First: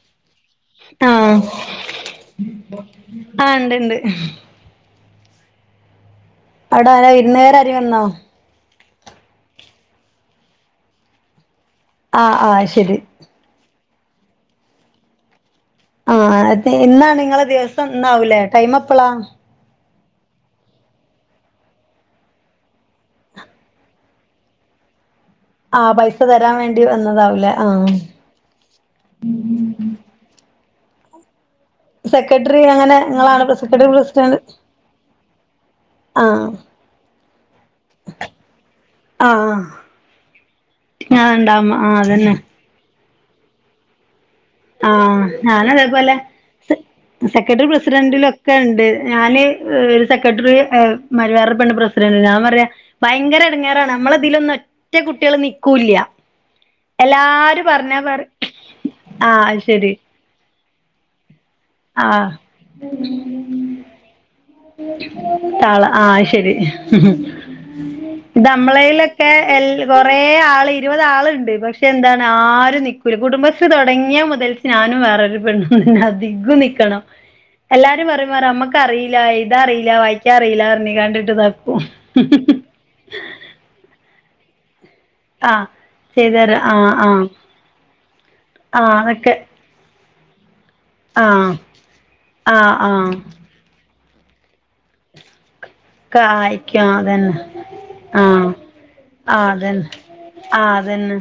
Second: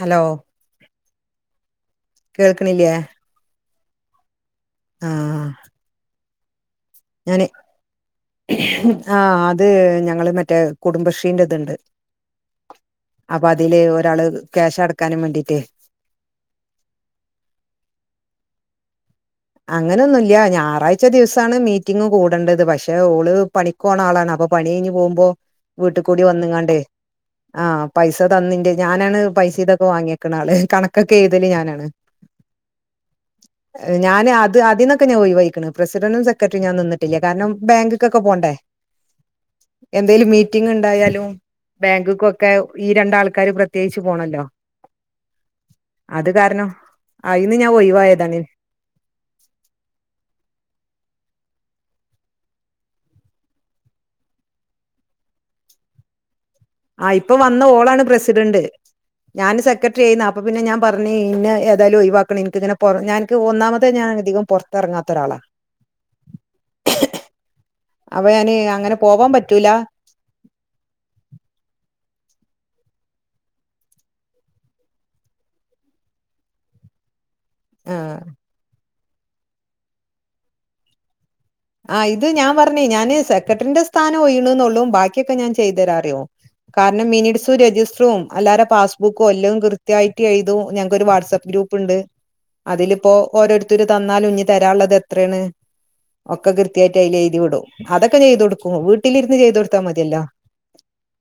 Hello ആഹ്. കേൾക്കണില്ലേ ആഹ് ഉണ്ട്ണ്ട്. ആഹ്. അവിടെ ആരാ ഞാന് വിരുന്നാരാരേം വന്നോ? ആഹ് അത് ഞങ്ങള് മറ്റേ കുടുംബശ്രീൻ്റെ ഇത്ണ്ട്. ആഹ് ആഹ് ശരി. അപ്പൊ അതില് ഒരാള് ക്യാഷ് അടക്കാനും വേണ്ടീട്ടേ ആഹ് എത്തേനി ഇന്നാണ് നിങ്ങള ദിവസം? ഇന്നാവൂലേ. ടൈം എപ്പളാ? അങ്ങനൊന്നുല്ല്യാ. ഞായറാഴ്ച ദിവസാണ് മീറ്റിംങ്ങ് കൂടേണ്ടത് പക്ഷെ ഓള് പണി ക് പോണ ആളാണ്. അപ്പൊ പണി കഴിഞ്ഞ് പോവുമ്പോ ആഹ് വീട്ട് പൈസ കൂടി തരാൻ വന്നിങ്ങാണ്ടേ വേണ്ടി വന്നതാവൂലേ ആഹ് പൈസ് സ തന്ന് ഇൻ്റേ. ഞാനാണ് പൈസേം ഇതൊക്കെ വാങ്ങ്യെക്ണാള്. കണക്കൊക്കെ എഴുതല് ഞാനാണ്. സെക്രട്ടറി അങ്ങനെ ഇങ്ങളാണ് പ്രസ് ഞാന് അത് അതിന്നൊക്കെ ഞാൻ ഒഴിവായീക്ണ്. പ്രസിഡന്റും ആഹ് സെക്രട്ടറിം ഞാൻ നിന്നിട്ടില്ല. കാരണം ബാങ്ക്ക്കൊക്കെ പോണ്ടേ. ആഹ് എന്തെലും മീറ്റിംങ്ങ്ണ്ടായാലും ആഹ് ഇണ്ടാവുമ്മ ആഹ് ബാങ്ക് അതന്നെ ക്കൊക്കെ ഈ രണ്ടാൾക്കാര് പ്രത്യേകിച്ച് പോണല്ലോ. ആഹ് ഞാനതേപോലെ അത് കാരണം അയിന്ന് സെക്രട്ടറി ഞാൻ ഒഴിവായതാണ് പ്രസിഡന്റിലൊക്കെ ഇണ്ട് ഞാന് ഒരു സെക്രട്ടറി ഏഹ് മാരി വേറൊരു പെണ്ണ് പ്രസിഡന്റ് ഞാൻ പറയാ ഭയങ്കര എടങ്ങേറാണ്. നമ്മളെ ഇതിലൊന്നും ഒറ്റ കുട്ട്യോള് നിക്കൂല്ല ആഹ് ഇപ്പൊ എല്ലാരും വന്ന പറഞ്ഞാ ഓളാണ് പറ പ്രസിഡന്റ്. ആഹ് അത് ഞാന് ശരി സെക്രട്ടറി ഏയിന്ന്. അപ്പൊ പിന്നെ ഞാൻ പറഞ്ഞ് ഇന്നെ എ തായാലും ആഹ് ഒഴിവാക്കണം ഇൻക്കിങ്ങനെ പൊറ ഞാ ഇൻക്ക് ഒന്നാമതെ ഞാൻ അധികം പൊറത്ത് എറങ്ങാത്ത ഒരാളാ ത്താള് ആഹ് അഹ്ശരി. അപ്പൊ ഞാന് അങ്ങനെ പോവാൻ ഇതമ്മളേലൊക്കെ എൽ പറ്റൂല കൊ കൊറേ ആള് ഇരുപത് ആള്ണ്ട് പക്ഷെ എന്താണ് ആരും നിക്കൂല കുടുംബശ്രീ തൊടങ്ങിയ മുതൽ ഞാനും വേറൊരു പെണ്ണും ണ്ട്. അധികും നിക്കണം. ആ എല്ലാരും പറിം പറഞ് അമ്മക്കറി ഇല്ല എഴുതാ അറീല്ല വായിക്കാ അറീല്ല പറഞ്ഞ് കാണ്ട്ട്ട് നി ആഹ് ഇത് ഞാൻ പറഞ്ഞ് ഞാന് സെക്രട്ടറിന്റെ സ്ഥാനം ഒയിയ്ണൂന്നുള്ളൂ ബാക് ക്യൊക്കെ ഞാൻ ആഹ് ചെയ്തരാറിയും. ചെയ്തരാ ആഹ് കാരണം ആഹ് മിനിക്സും രജിസ്റ്ററും എല്ലാരെ ആഹ് പാസ്സ് ബുക്കും അതൊക്കെ എല്ലതും കൃ ത്യായിട്ട് എഴുതും. ഞങ്ങക്കൊരു വാട്സാപ്പ് ആഹ് ഗ്രൂപ്പ്ണ്ട് ആഹ് ആഹ് അതിലിപ്പോ ഓരോരു ത്തി ര് തന്നാലും ഇഞ് തരാള്ളത് എത്രേണ് കാ അയിക്കും അതന്നെ അതൊക്കെ ചെയ്ത് ആഹ് കൊടുക്കും വീട്ടിലിരുന്ന് ആഹ് ചെയ്ത് കൊടുത്താൽ അതന്നെ മതിയല്ലോ ആഹ് അതന്നെ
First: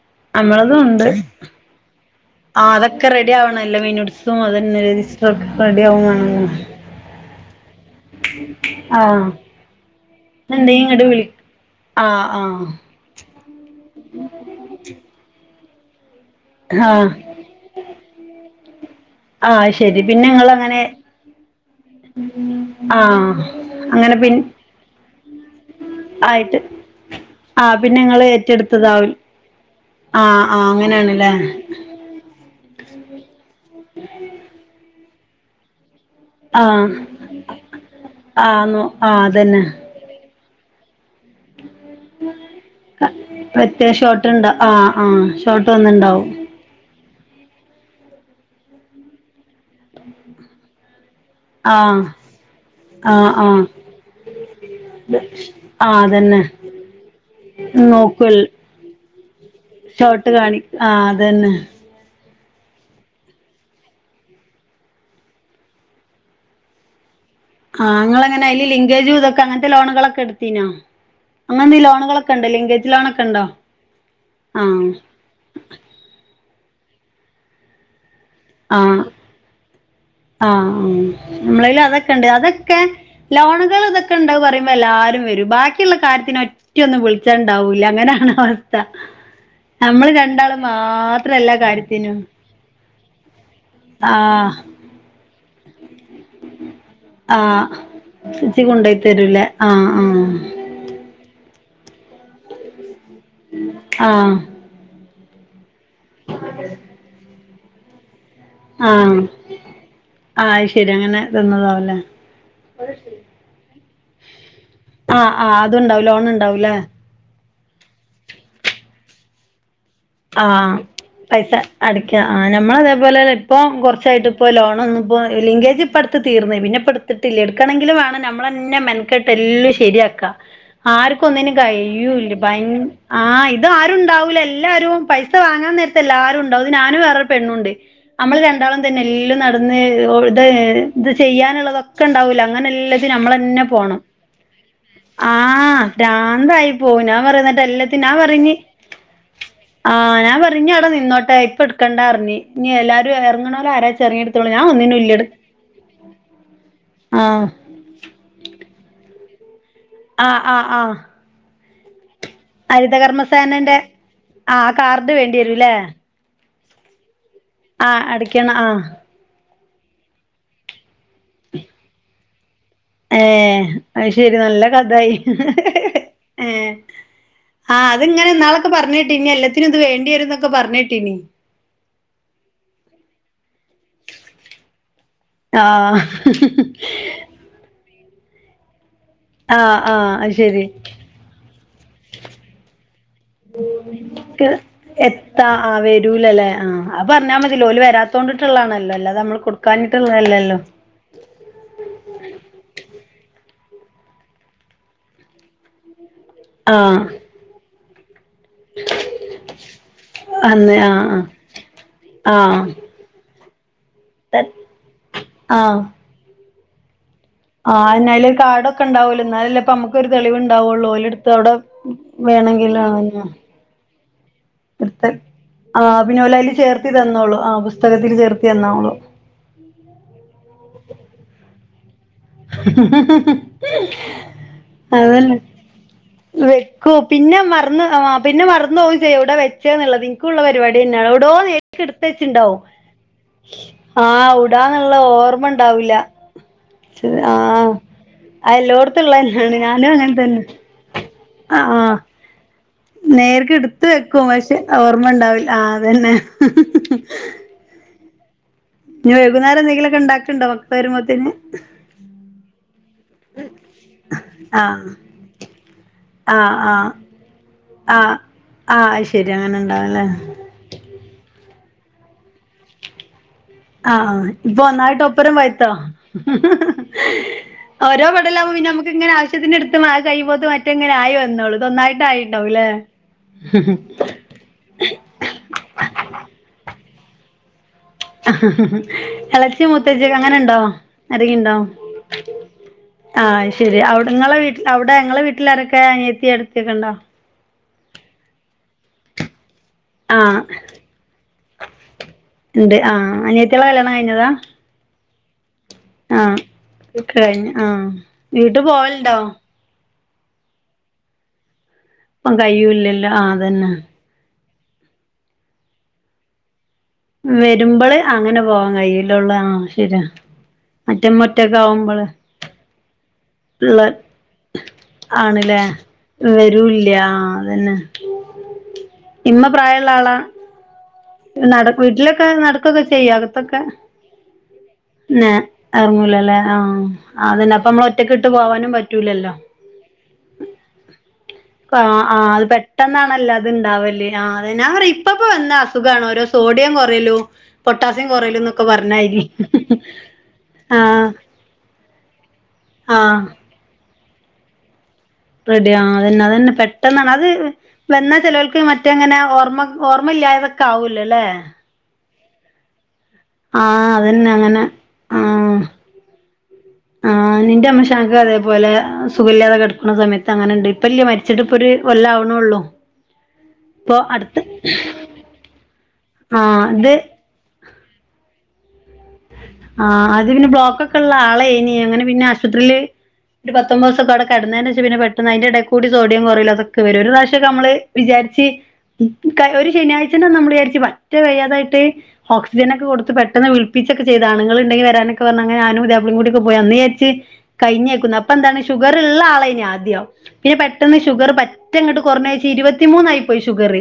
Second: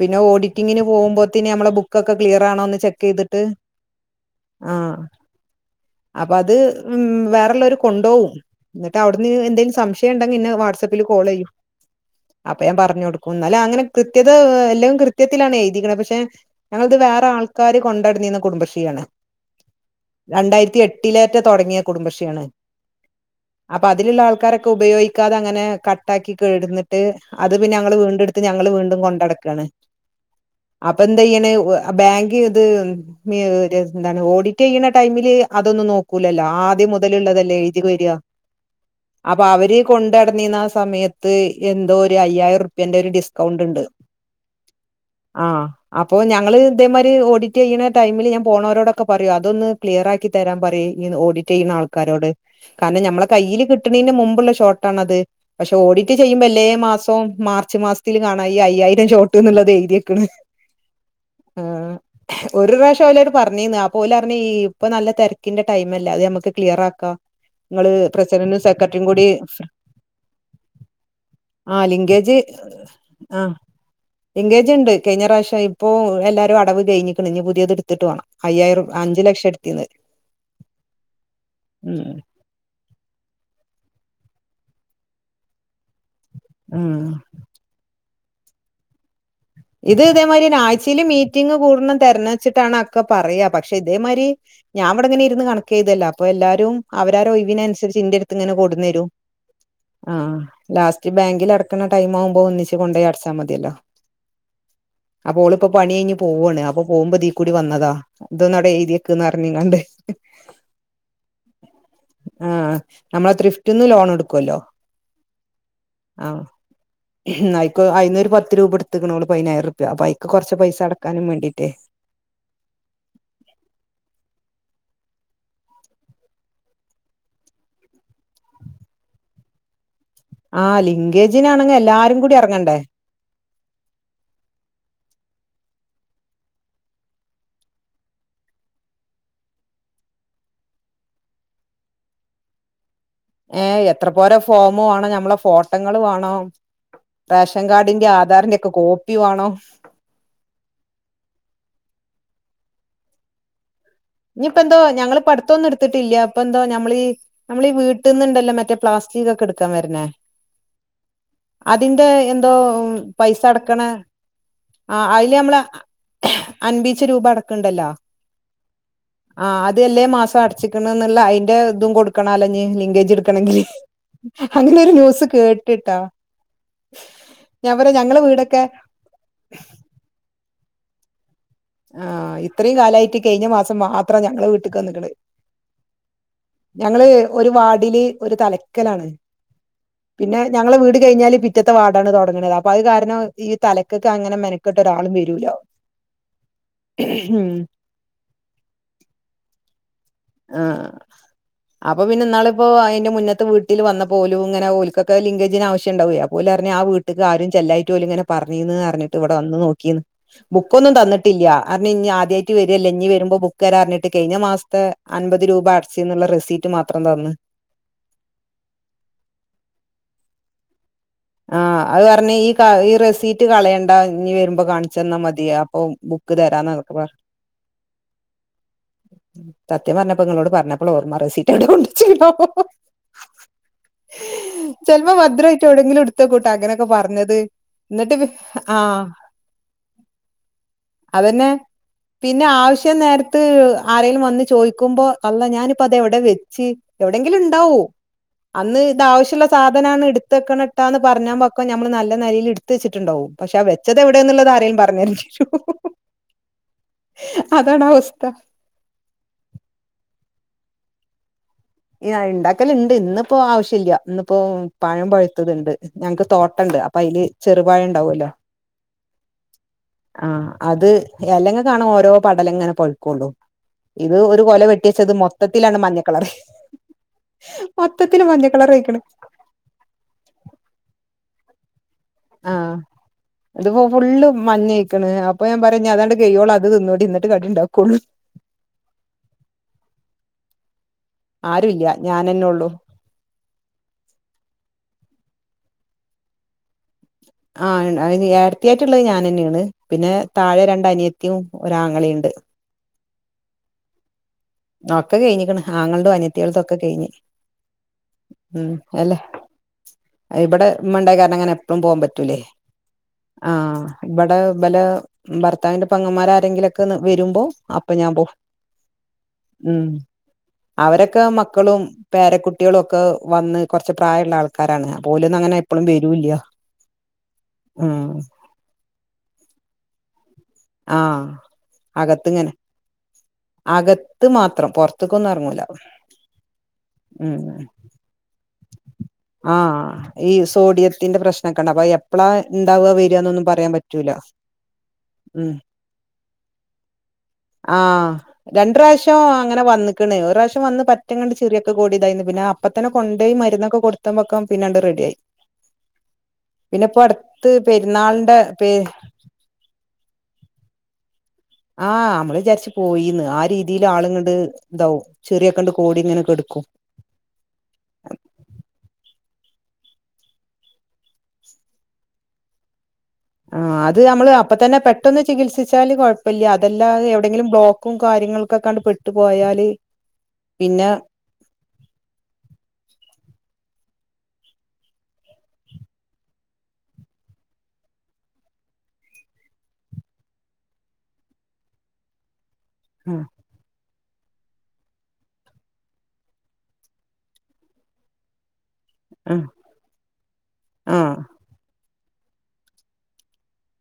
പിന്നെ ഓഡിറ്റിംഗ് നമ്മളതും ന് ഉണ്ട് പോകുമ്പോത്തിന് നമ്മളെ ബു ക്കൊക്കെ ക്ലിയർ ആഹ് ആണോന്ന് ചെക്ക് അതൊക്കെ റെഡി ചെയ്തിട്ട് ആവണല്ലോ മിനുട്സും അതന്നെ ആഹ് രജിസ്റ്റർ ഒക്കെ റെഡി ആവും അപ്പ വേണല്ലോ അത് ഉം വേറെള്ളോര് കൊണ്ടോവും ആഹ് തവിടുന്ന് എന്തെ സംശയം ഇണ്ടെങ്കി ഇന്നെ എന്തേ ഇങ്ങട് വാട്സാപ്പില് വിളി കോളേയും. ആഹ് അപ്പൊ ആഹ് ഞാൻ പറഞ്ഞു കൊടു ഒന്നാല അങ്ങനെ കൃത്യത എല്ലാം കൃത്യത്തിലാണ് എഴുതിക്കണേ പക്ഷെ ഞങ്ങളത് ആഹ് വേറെ ആൾ ക്കാര് കൊണ്ടടന്നീന്ന കുടുംബശ്രീയാണ്. ആഹ് ശരി പിന്നെ രണ്ടായിരത്തി ഇങ്ങളങ്ങനെ എട്ടിലേറ്റോ തൊടങ്ങിയ കുടുംബശ്രീയാണ്. ആഹ് അപ്പൊ അങ്ങനെ അതില്ള്ള പിൻ ആൾക്കാരൊക്കെ ഉപയോഗിക്കാതെ അങ്ങനെ കട്ടാക്കി ആയിട്ട് കെടന്നിട്ട് അത് പിന്നെ ആഹ് ഞങ്ങള് ഇങ്ങള് വീണ്ടെടുത്ത് ഞങ്ങള് വീണ്ടും ഏറ്റെടുത്തതാവും കൊണ്ടടക്കാണ്. ആഹ് ആഹ് അപ്പൊ അങ്ങനെയാണ്ല്ലേ എന്തായണ്‌ ഉവ ബാങ്ക് ഇത് [unintelligible] ഒരു എന്താണ് ഓഡിറ്റ് ചെയ്യണ ടൈമില് അതൊന്നും നോക് ക്കൂല്ലല്ലോ ആദ്യം മൊതല്ള്ളതല്ലേ എഴുതി വരാ. ആന്നു അപ്പൊ അവര് കൊണ്ടടന്നീന്ന ആ സമയത്ത് എന്തോ ഒര് അയ്യായിരം റുപ്യേന്റെ ഒരു ഡിസ്കൗണ്ട് [unintelligible] ഷോർട്ട്ണ്ടാ ആഹ് ആഹ് ആഹ് ഷോർട്ട് അപ്പോ വന്നിണ്ടാവും ഞങ്ങള് ഇതേമാതിരി ഓഡിറ്റ്യ്യണ ടൈമില് ഞാൻ പോണോരോടൊക്കെ പറയും അതൊന്ന് ക്ലിയറക്കി തരാൻ പറയന്നെ ഓഡി റ്റ്യ്യണ ആഹ് ആൾക്കാരോട് കാരണം ഞമ്മളെ ആഹ് ആഹ് കയ്യില് കിട്ടണേന് മുമ്പുള്ള ഷോട്ടാണത്. പക്ഷെ ആ ഓഡിറ്റ് അതന്നെ ചെയ്യുമ്പോല്ലേ മാസം മാർച്ച് മാസത്തില് നോക്കുവൽ കാണാം ഈ അയ്യായിരം ഷോട്ട്ന്ന്ള്ളത് എഴുതിക്കണേ ഷോർട്ട് കാണി ആ അതന്നെ ആഹ്. ഒരു പ്രാവശ്യം അവല്ലട് പറഞ്ഞെന്ന് ആപ്പോല് പറഞ്ഞ് ഈ ഇപ്പൊ നല്ല തെരക്കിന്റെ ടൈം അല്ലേ അത് നമുക്ക് ക്ലിയർ ആക്കാം. നിങ്ങള് ആഹ് ഇങ്ങളെങ്ങനെ പ്രസിഡന്റും അയ്ല് സെക്രട്ടറിയും ലിങ്കേജ് കൂടി ഇതൊക്കെ അങ്ങനത്തെ ലോണുകളൊക്കെ എടുത്തീനോ. ആ അങ്ങനെത്തേ ഈ ലോണുകളൊക്കെ ലിങ്കേജ് ഇണ്ടോ ലിങ്കേജ് ലോണൊക്കെ ആ ഇണ്ടോ. ലിങ്കേജ് ഇണ്ട് കഴിഞ്ഞ പ്രാവശ്യം ഇപ്പോ എല്ലാരും അടവ് കഴിഞ്ഞിക്കണ് ഇനി പുതിയത് എടുത്തിട്ട് വേണം. അയ്യായിരം ആഹ് അഞ്ചു ലക്ഷം എടുത്തീന്ന് ആഹ് ആഹ് നമ്മളേല് ഉം അതൊക്കെണ്ട് അതൊക്കെ ലോണുകള് ഇതൊക്കെ ഇണ്ട് പറയുമ്പോ എല്ലാവരും വരും. ബാക്കിള്ള കാര്യത്തിന് ഒറ്റ ഉം ഒന്ന് വിളിച്ചാ ഇ ണ്ടാവൂല അങ്ങനാണ്‌ അവസ്ഥ. ഇത് നമ്മള് രണ്ടാള് ഇതേമാതിരിനെ ആഴ്ചയില് മാത്രം എല്ലാ മീറ്റിംഗ്കൂടണം കാര്യത്തിനും തേര്ന വെച്ചിട്ടാണ് ഒക്കെ പറയ പക്ഷെ ഇതേ ആ മാതിരി ഞാൻവിടെങ്ങന ഇര്ന്ന് കണക്കെയ്തല്ലെ അപ്പൊ എല്ലാരും അവരാരോ ആ ഒഴിവിന് അനുസരിച്ച് ഇന്റെ അടുത്ത് ഇങ്ങനെ ഇജ്ജ് കൊണ്ടോയി കെട്ന്നരും. തരൂലേ ആ ആഹ് ലാസ്റ്റ് ബാങ്കിൽ അടക്കുന്ന ടൈം ആവുമ്പോ ഒന്നിച്ച് കൊണ്ടായി അടച്ചാൽ മതിയല്ലോ. ആഹ് അപ്പോ ഓളിപ്പ പണി കഴിഞ്ഞ് പോവാണ് അപ്പൊ പോകുമ്പോ ദീ കൂടി വന്നതാ. ഇതൊന്നടെ ആഹ് എഴുതിയക്കെന്ന് പർഞ്ഞ്കാണ്ട് ആഹ് അത് ശരി അങ്ങനെ തിന്നതാവുല്ലേ ആഹ് നമ്മളെ തിർഫ്റ്റന്ന് ലോൺ എടുക്കുല്ലോ. ആഹ് ആഹ് അതണ്ടാവും ലോൺ ഉണ്ടാവുല്ലേ. അയ്ക്ക് അയിന്നൊരു പത്ത് രൂപ എടുക്കണോളൂ പതിനായിരം അയിക്ക് കൊറച്ച പൈസ അടക്കാനും വേണ്ടിട്ടേ കയ ആ നമ്മള അതേപോലെ ഇപ്പോൾ കുറച്ചായിട്ട് ഇപ്പോൾ ലോണൊന്നും ഇപ്പോൾ ലിങ്കേജ് ഇപ്പോടുത്ത് തീർന്നേ പിന്നെ ഇപ്പടു ത്തിട്ടില്ല എടുക്കണങ്കിലും വേണം നമ്മളന്നെ മെൻക്കെട്ട് എല്ലും ശരിയാക്ക. ആഹ് ആർക്കും ഒന്നിനന് ലിങ്കേജിനാണെങ്കി എല്ലാരും കൂടി കഴിയൂല്ല ഭയ എറങ്ങണ്ടേ ആഹ് ഇത് ആരുണ്ടാവൂല എല്ലാരും പൈസ വാങ്ങാൻ നേരത്തെ എല്ലാരും ഉണ്ടാവും ഇത് ഞാനും വേറെ പെണ്ണുണ്ട്. നമ്മള് രണ്ടാളും തന്നെ എല്ലാം നടന്ന് ഇത് ഇത് ചെയ്യാനുള്ളതൊക്കെ ഉണ്ടാവൂല അങ്ങനെ എല്ല തെ നമ്മളന്നെ ഏഹ് പോണം. എത്ര പോരെ ഫോമ് വാണം ഞമ്മളെ ആഹ് ഫോട്ടങ്ങള് പ്രാന്തായി പോവും ഞാൻ പറയന്നട്ട് എല്ലാ ന്റെ ആധാറിന്റെ ഒക്കെ കോപ്പി വേണം. ആഹ് ഞാൻ പറഞ് അവിടെ നിന്നോട്ടെ ഇപ്പട്ക്കണ്ടർഞ്ഞ് ഇനി എല്ലാരും എറങ്ങ്ണോല് ആര ഇനിയിപ്പന്തോ ഞങ്ങള് ഇപ്പം അട്ത്തൊന്നും എടുത്തിട്ടില്ല പ്പന്തോ നമ്മളീഈ ആഹ് നമ്മളീ വീ വീടിനെന്നുണ്ടല്ലോ മറ്റേ പ്ലാസ്റ്റികൊക്കെ എടുക്കാൻ വരന്നെ ആഹ് ആഹ് ആഹ് അതിന്റെ എന്തോ ഹരിത പൈസ കർമ്മസേനന്റെ അടക്കണ ആഹ് ആ കാർഡ് അയില് വേണ്ടി നമ്മളെ വരൂല്ലേ അൻപീച്ച രൂപ അട ആഹ് അടക്കണം ആഹ് ആഹ് അത് അല്ലേ മാസം അടച്ചിക്കണന്നുള്ള അതിന്റെ ഇതും കൊടുക്കണ അല്ലോ ലി കജെടുക്കണെങ്കില് ഏഹ് അത് ശെരി നല്ല അങ്ങനെ ഒരു കഥായി ന്യൂസ് കേട്ട്ട്ടാ. ഏഹ് ആഹ് അതിങ്ങനെ എന്നാളൊക്കെ പറഞ്ഞിട്ട് ഇനി എല്ലാത്തിനും ഇത് വേണ്ടി വരും എന്നൊക്കെ പർഞ്ഞെട്ടീനി ആഹ് ഇത്രിം കാലായിട്ട് കഴിഞ്ഞ മാസം മാത്രം ഞങ്ങള വീട്ടിൽക്ക് വന്ന്ക്ക്ണ് ആഹ് ഞങ്ങള് ഒരു വാഡില് ഒരു തലക്കലാണ് ആഹ് ആഹ് അത് പിന്നെ ശെരി ഞങ്ങള വീട് കഴിഞ്ഞാല് പിറ്റത്തെ വാഡാണ് തുടങ്ങണത് അപ്പൊ അത് കാരണം ഈ തലക്കൊക്കെ അങ്ങനെ ക്ക് മെനക്കെട്ട് ഒരാളും വരൂല എത്താ ആ വരൂലല്ലേ ആഹ് അത് പറഞ്ഞാൽ ഉം മതിയല്ലോ ഓല് വരാ തോണ്ടട്ടുള്ളതാണല്ലോ അല്ലത നമ്മള് കൊടുക്കാനിട്ടുള്ളതല്ലല്ലോ ആഹ് അപ്പൊ പിന്നെന്നാളിപ്പോ അയിന്റെ മുന്നത്ത് വീട്ടില് വന്നപ്പം ഓലുംഇങ്ങനെ ഓൽകൊക്കെ ലിങ്കേജിന് ആവശ്യംണ്ടാവെ ഓല് റഞ്ഞ് ആ വീട്ട്ക്കാരും ചെല്ലയ്ട്ട് ഓല്ങ്ങനെ പറീന്ന്ന്ന് പറഞ്ഞിട്ട് ഇവിടെ വന്ന് നോക്കീന്ന് അന്ന് ആ ബുക്കൊന്നും തന്നിട്ടില്ല [unintelligible] ഇഞ്ഞി ആദ്യ ആ ആയിട്ട് വരല്ലേ ഇഞ്ഞി വരുമ്പോ ബുക്ക് തരാറിഞ്ഞിട്ട് കഴിഞ്ഞ ആ മാസത്തെ അൻപത് രൂപ അടച്ച എന്നുള്ള റിസീപറ്റ് മാത്രം തന്ന് ആഹ് അതന്നെ അയല്ഒരു കാടൊക്കെണ്ടാവല്ലോ എന്നാലല്ലേ അപ്പംനമ്മക്കെരു തെളിവു ഉണ്ടാവുകയുള്ളൂ അയില്ട് ആഹ് അത് പറഞ്ഞ ഈ കാ ഈ റെസീറ്റ് കളയണ്ട ഇഞ്ഞ് വരുമ്പോ കാണിച്ചന്നാ മതിയാ ആഹ് പിന്നെ അതില് ചേർത്തി തന്നോളു ആഹ് പുസ്തകത്തിൽ ചേർത്തി തന്നോളൂ സത്യം പറഞ്ഞപ്പോ നിങ്ങളോട് പറഞ്ഞപ്പോൾ ഓർമ റസീപ്റ്റ് എവിടെ കൊണ്ട് വെച ചെലപ്പോ അതെന്നെ ഭദ്രായിട്ട് എവിടെങ്കിലും എടുത്തക്കൂട്ടാ അങ്ങനൊക്കെ വെക്കൂ പറഞ്ഞത് പിന്നെ മറന്ന് ആ ഇന്നിട്ട് പിന്നെ ആഹ് മറന്ന്പോകുംചെയ്യും എവിടെ വെച്ചന്നുള്ളത് ഇൻക്കുള്ളപരിപാടി തന്നെയാണ് എവിടോ അതന്നെ എടുത്ത് പിന്നെ വെച്ചിണ്ടാവും ആവശ്യം നേരത്ത് ആ ആരേങ്കലും വന്ന് എവിടാന്നുള്ള ചോയിക്കുമ്പോ അള്ളാ ഓർമ്മ ഞാനിപ്പോ ഉണ്ടാവൂല അതെവിടെ വെച്ച് ആ എവിടെയെങ്കിലും ഉണ്ടാവും അത് അന്ന് എല്ലോടത്തുള്ള ആവിശ്യമുള്ള തന്നെയാണ് ഞാനും സാധനാണ് അങ്ങനെ ഇട്ത്ത് തന്നെ വക്കണ ട്ട ന്ന് പറഞ്ഞാ ആ പക്കം ആ ഞമ്മൾ നിലയിൽടു ത്തിച്ചിട്ടുണ്ടാവും നേർക്ക് പക്ഷെ ആ എടുത്ത് വെച്ചത് വെക്കും എവിടെന്നുള്ളത് പക്ഷെ ആരേലും പറഞ്ഞ് ഓർമ്മ ഉണ്ടാവില്ല ആ [unintelligible] അതന്നെ അതാണ് അവസ്ഥ ഇനി വൈകുന്നേം എന്തെങ്കിലൊക്കെ ഉണ്ടാക്കണ്ടോ മക്ക വരുമ്പോത്തേന് ആഹ് ഇണ്ടാക്കലിണ്ട് ഇന്നിപ്പോ ആവശ്യല്ല ഇന്നിപ്പോ ആ പഴം പഴുത്തത് ഇണ്ട് ഞങ്ങക്ക് ആ ആ തോട്ടണ്ട് അപ്പൊ അയില് ആ ചെറുപഴുണ്ടാവല്ലോ ആ ശരി അങ്ങനെ ഉണ്ടാവുംല്ലേ ആഹ് അത് അല്ലെങ്കിൽ കാണും ഓരോ പടല ഇങ്ങനെ പഴുക്കൊള്ളൂ ആഹ് ഇപ്പൊ ഒന്നായിട്ടോപ്പരം പയ്ത്തോ മഞ്ഞക്കളറ് ഓരോ മൊത്തത്തില് പടലാവുമ്പോ പിന്നെ മഞ്ഞക്കളർ നമുക്ക് ആയിക്കണ് ഇങ്ങനെ ആവശ്യ ത്തിന്റെ അടുത്ത് കൈപോത്ത മറ്റെങ്ങനെ ആയി വന്നോളു ഇതൊന്നായിട്ട് ആയിണ്ടാവല്ലേ മഞ്ഞയായിക്കണ് അപ്പ ഞാൻ പറയും അതാണ്ട് കൈയോളൂ അത് തിന്നുടി എന്നിട്ട് കടിണ്ടാക്കോള്ളൂ എളച്ചി മൂത്തച്ചി അങ്ങനെണ്ടോ അരെങ്കിണ്ടോ ആരുല്ല ഞാനെന്നെ ഉള്ളു ആഹ് അത് ശരി നിങ്ങളെ വീട്ടിൽ അവിടെ നിങ്ങളെ വീട്ടിലാരൊക്കെ അനിയത്തി ഏടത്തിക്കെ ഇണ്ടോ ആഹ് അയ്‌നു ഏടത്തിയായിട്ടുള്ളത് ഞാൻന്നെയാണ് പിന്നെ ആഹ് താഴെ രണ്ട് അനിയത്തിയും ഒരാങ്ങളെയുണ്ട് ണ്ട് അഹ് അനയത്തികളെ കല്യാണം കഴിഞ്ഞതാ ഒക്കെ കഴിഞ്ഞിക്കണ് ആങ്ങളടെ ആഹ് അനത്തികളതും ഒക്കെ കഴിഞ്ഞി കഴിഞ്ഞു ആഹ് വീട്ട് ഉം പോവലുണ്ടോ അല്ലെ ഇബടെ ഉമ്മ ഇണ്ടായ കാരണം അങ്ങനെ എപ്പോ പോവാൻ ഇപ്പം പറ്റൂലേ കഴിയൂല്ലല്ലോ അതന്നെ ആഹ് ഇവിടെ ഇവല ഭർത്താവിന്റെ പെങ്ങന്മാർരെങ്കിലുംലൊക്കെ വരുമ്പോ അപ്പൊ വരുമ്പള് ഞാൻ പോവും അങ്ങനെ പോവാൻ കയ്യിലുള്ള ആഹ് ഉം ശരിയാ അറ്റ മുറ്റൊക്കെ ആവുമ്പോള് കുട്ടികളൊക്കെ വന്ന് കൊറച്ച് പ്രായള്ള ആൾക്കാരാണ് പോലൊന്നും അങ്ങനെ ആണ്ല്ലേ എപ്പളും വരൂല്ല ആഹ് അതന്നെ ഉം ഇമ്മ പ്രായള്ള ആളാ ആഹ് നട വീട്ടിലൊക്കെ അകത്ത്ങ്ങനെ നടക്കൊക്കെ ചെയ്യോ അകത്തൊക്കെ അകത്ത് മാത്രം പൊറ എറങ്ങൂലല്ലേ ആഹ് അതന്നെ ഉം അപ്പ നമ്മള് ഒറ്റക്ക് ഇട്ട് പോവാനും പറ്റൂലല്ലോ ആഹ് ഈ സോഡിയത്തിന്റെ പ്രശ്നൊക്കെണ്ട് അപ്പൊ ആഹ് എപ്പളാ ആഹ് അത് ഇണ്ടാവ വരിവാന്നൊന്നും പറയാൻ പറ്റൂല അ ഞാ പറയും ഇപ്പപ്പോ വന്ന ഉം അസുഖണ് ഓരോ സോഡിയം കൊറയലും പൊട്ടാസ്യം ആഹ് കൊറലോന്നൊക്കെ രണ്ട് പറഞ്ഞ പ്രാവശ്യം അരി അങ്ങനെ വന്നക്കണ് ഒരു പ്രാവശ്യം വന്ന് പറ്റങ്ങനെ ചെറിയക്കെ കൂടി ഇതായി പിന്നെ അപ്പതന്നെ ആഹ് കൊണ്ടോയിന് മരുന്നൊക്കെ കൊടുത്ത്പൊക്കെ പിന്നാണ്ട് റെഡി ആയി റെഡിയ അതന്നെ അതന്നെ പെട്ടെന്നാണ് അത് വന്ന പെരുന്നാളിന്റെ ചെലവൽ ക്ക് പേ മറ്റെങ്ങനെ ഓർമ്മ ഓർമ്മയില്ലായതൊക്കെ ആവു ല്ല ല്ലേ ആഹ് നമ്മള് വിചാരിച്ചു പോയിന്ന് ആ രീതിൽ ആഹ് ആളും അതന്നെ ങ്ങട് അങ്ങനെ ഇതാവും ചിറിയൊക്കെണ്ട് കോ ഇങ്ങനെ കെടക്കും ആ നിന്റെ അമ്മോഷാ ക അതേപോലെ സുഖല്ലാതെ കെടുക്കുന്ന സമയത്ത് അങ്ങനെ ഇണ്ട് ഇപ്പ ഇല്ല മരിച്ചിട്ട് ഇപ്പൊ ഒരു കൊല്ലാവനെണെ ഒള്ളൂ ആ അത് നമ്മള് അപ്പ തന്നെ പെ പെട്ടെന്ന് ചികിത്സിച്ചാല് കൊഴപ്പില്ല ആഹ് ഇത് അതല്ലത എവിടെയെങ്കിലും ബ്ലോക്കും കാര്യങ്ങളൾക്കെ കണ്ട് പെട്ടു പോയാല് ആ അത് പിന്നെ ബ്ലോക്ക്ക്കൊക്കെ ഇള്ള ആളേനി അങ്ങനെ പിന്നെ ആശുപത്രിയില് ഒരു പത്തൊമ്പതിവസൊക്കെ അവിടെ കെടന്നേനു ശേഷം പിന്നെ പെട്ടന്ന് അയിന്റെ എടെ കൂടി സോഡിയം കൊറയും അതക്കെ വരും ഒരു പ്രാവശ്യക്ക നമ്മള് വിചാരിച്ച് ഒരു ശനിയാഴ്ചന്ന നമ്മള് വിചാരിച്ചു പറ്റ വയ്യാതായിട്ട് ഓക്സിജനക്കെ കൊടുത്ത് ആഹ് പെട്ടെന്ന് വിളി പപ്പിച്ചൊക്കെചെയ്ത് ആണുങ്ങൾ ഉണ്ടെകിൽ വരാനക്കെ പറഞ്ഞങ്ങനെ ഞാനും പുതിയപ്ലിം കൂടി പോയി അന്ന് വിചാരിച് കഴിഞ്ഞേക്കും ഇപ്പൊ എന്താണ് ഷുഗർ ഇള്ള ആ ആഹ് ളെ ന് ആദ്യമ് പിന്നെ പെട്ടെന്ന് ആഹ് ഷുഗറ് പ പറ്റ അങ്ങോട്ട് കൊറഞ്ഞോയി ഇരുപത്തി മൂന്നായി പോയി ഷുഗറ്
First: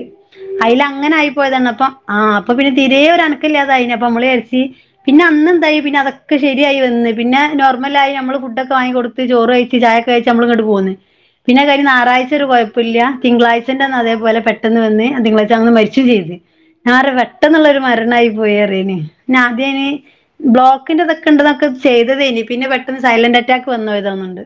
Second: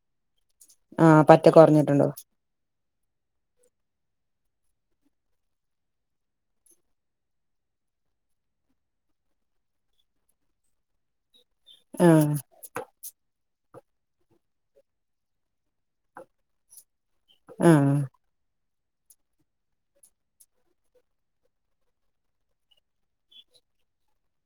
അയില് അങ്ങനെ ആഹ് ആയി പറ്റെ പോയതാണ് അപ്പ കൊറഞ്ഞിട്ടുണ്ടോ ആ അപ്പൊ പിന്നെ തീരെ ഒരനക്ക ഇല്ലാത ആയിന് അപ്പൊ നമ്മള് വിചാരിച്ച് പിന്നെ അന്നെന്തായി പിന്നെ അതൊക്കെ ശരിയായി വന്ന് പിന്നെ നോർമലായി നമ്മള് ഫുഡ്ഒക്കെ വാങ്ങി കൊടുക്കും ചോറ് കഴിച്ചി ചായൊക്കെ കഴിച്ച് നമ്മളിങ്ങോട്ട് പോന്ന് പിന്നെ കഴിഞ്ഞ ആഹ് ഞായറഴ്ച ഒരു പ്പോല്ല തിങ്കളാഴ്ചന്റെന്ന് അതേപോലെ പെട്ടെന്ന് വന്ന് ആ തിങ്കളാഴ്ച അങടു മരിച്ചു ചെയ്ത് പെട്ടെന്നുള്ള ഒരു ആഹ് മരണായി പോയി പറയാന് അയിന് ബ്ലോക്കിന്റതൊക്കെ ഉണ്ടതൊക്കെ ചെയ്തതേനി പിന്നെ പെട്ടെന്ന് സൈലന്റ് അറ്റാക്ക് വന്ന് പോയതാന്നുണ്ട്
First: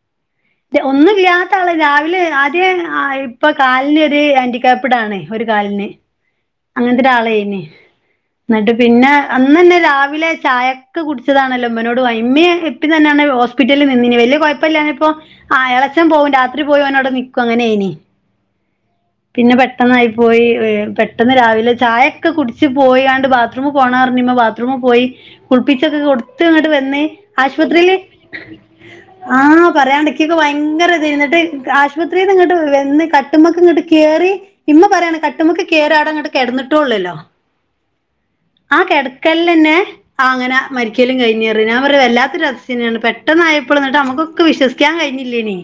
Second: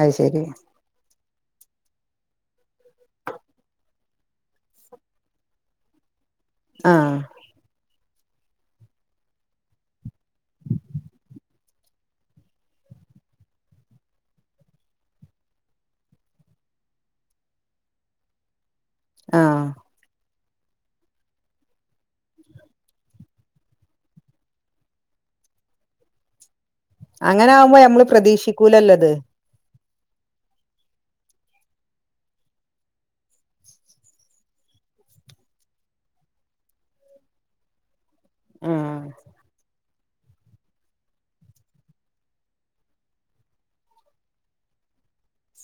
അത് ശരി ഒന്നും ഇല്ലാത്ത ആള് രാവിലെ ആദ്യം ഇപ്പൊ കാലിന് ഒരു ആൻഡിക്പ്പിഡ് ആണ് ഒരു കാലിന് ആഹ് അങ്ങനത്തെരാളായിന് എന്നിട്ട് ഇ പിന്നെ അന്ന് തന്നെ രാവിലെ ചായൊക്കെ കുടിച്ചതാണല്ലോ ഉമ്മനോട് ഉമ്മിയേ ഉപ്പി തന്നെയാണ് ഹോസ്പിറ്റലിൽ നിന്നിന് വല്യ കുഴപ്പെല്ല ഇപ്പൊ ആ എളയച്ഛൻ പോവും രാത്രി പോയി ഓന് അവടെ നിക്കും. അങ്ങനെ അയിനി പിന്നെ ആഹ് പെട്ടന്നായി പോയി. ഏ പെട്ടെന്ന് രാവിലെ ചായൊക്കെ കുടിച്ച് പോയാണ്ട് ബാ ത്റൂം പോകണ പറഞ്ഞ് ബാത്റൂമി പോയി. കുളപ്പിച്ചൊക്കെ കൊടുത്ത് ഇങ്ങട് വന്ന് അങ്ങനെ ആകുമ്പോ ആശുപത്രിയില് ഞമ്മള് പ്രതീക്ഷിക്കൂലല്ലോ ത് ആ പറയാണ്ടെനിക്കിക്കൊക്കെ ഭയങ്കര ഇത്. എന്നിട്ട് ആശുപത്രീന്ന് ഇങ്ങട്ട് വന്ന് കട്ടുമക്ക് ഇങ്ങട് കേറി ഇമ്മ പറയാണ് കട്ടുമക്ക് കയറി അവിടെ അങ്ങട് കിടന്നിട്ടുള്ളൂലോ. ആ ആഹ് കിടക്കല്ലന്നെ ആ അങ്ങനെ മരിക്കലും കഴിഞ്ഞ്പറയാ. ഞാൻ പറഞ്ഞു വല്ലാത്തൊരു അതിശയം തന്നെയാണ്. പെട്ടെന്നായപ്പോഴ് എന്നിട്ട് നമ്മുക്കു എൻക്ക് വിശ്വസിക്കാൻ കഴിഞ്ഞില്ലേനി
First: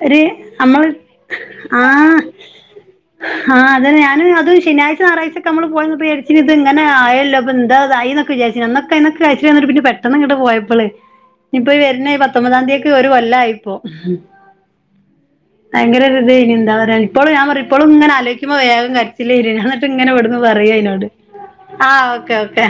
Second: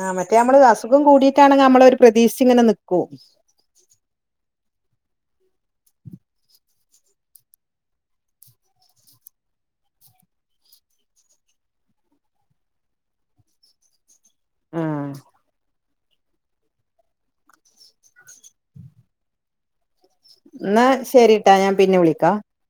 ആഹ് മറ്റേ നമ്മള് അസുഖം കൂടിയിട്ടാണെങ്കി ആ നമ്മളൊരു പ്രതീക്ഷിച്ച് ഇങ്ങനെ നിക്കും ആ അത് തന്നെ. ഞാന് അത് ശനിയാഴ്ച ഞായറാഴ്ച്ചൊക്കെ നമ്മള് പോയി വന്നപ്പോ വിചാരി ഇച്ചിരി ഇത് ഇങ്ങനെ ആയല്ലോ ഇപ്പ എന്താ ഇതായി എന്നൊക്കെ വിച്ചാരിച്ച്. അന്നൊക്കെ ഇന്നൊക്കെ കയിച്ച് വന്നിട്ട് പിന്നെ പെട്ടെന്നങ്ങട് പോയപ്പള് ഇപ്പൊ വരണ ഈ പത്തൊമ്പതാം തീയതിക്ക് ഒരു കൊല്ലായിപ്പോ. ഉം ഭയങ്കര ഒരു ഇതായിരുന്നു. എന്താ പറയാ ഇപ്പോഴും ഞാൻ പറയും ഇപ്പോഴും ഇങ്ങനെ ആലോചിക്കുമ്പേ വേഗം കരിച്ചില് വരും. എന്ന ഇങ്ങനെ ഇവിടുന്ന് പറയാ എന്നാ അതിനോട്. ശരിട്ടാ ഞാൻ പിന്നെ ആഹ് വിളിക്കാ ഓക്കേ ഓക്കേ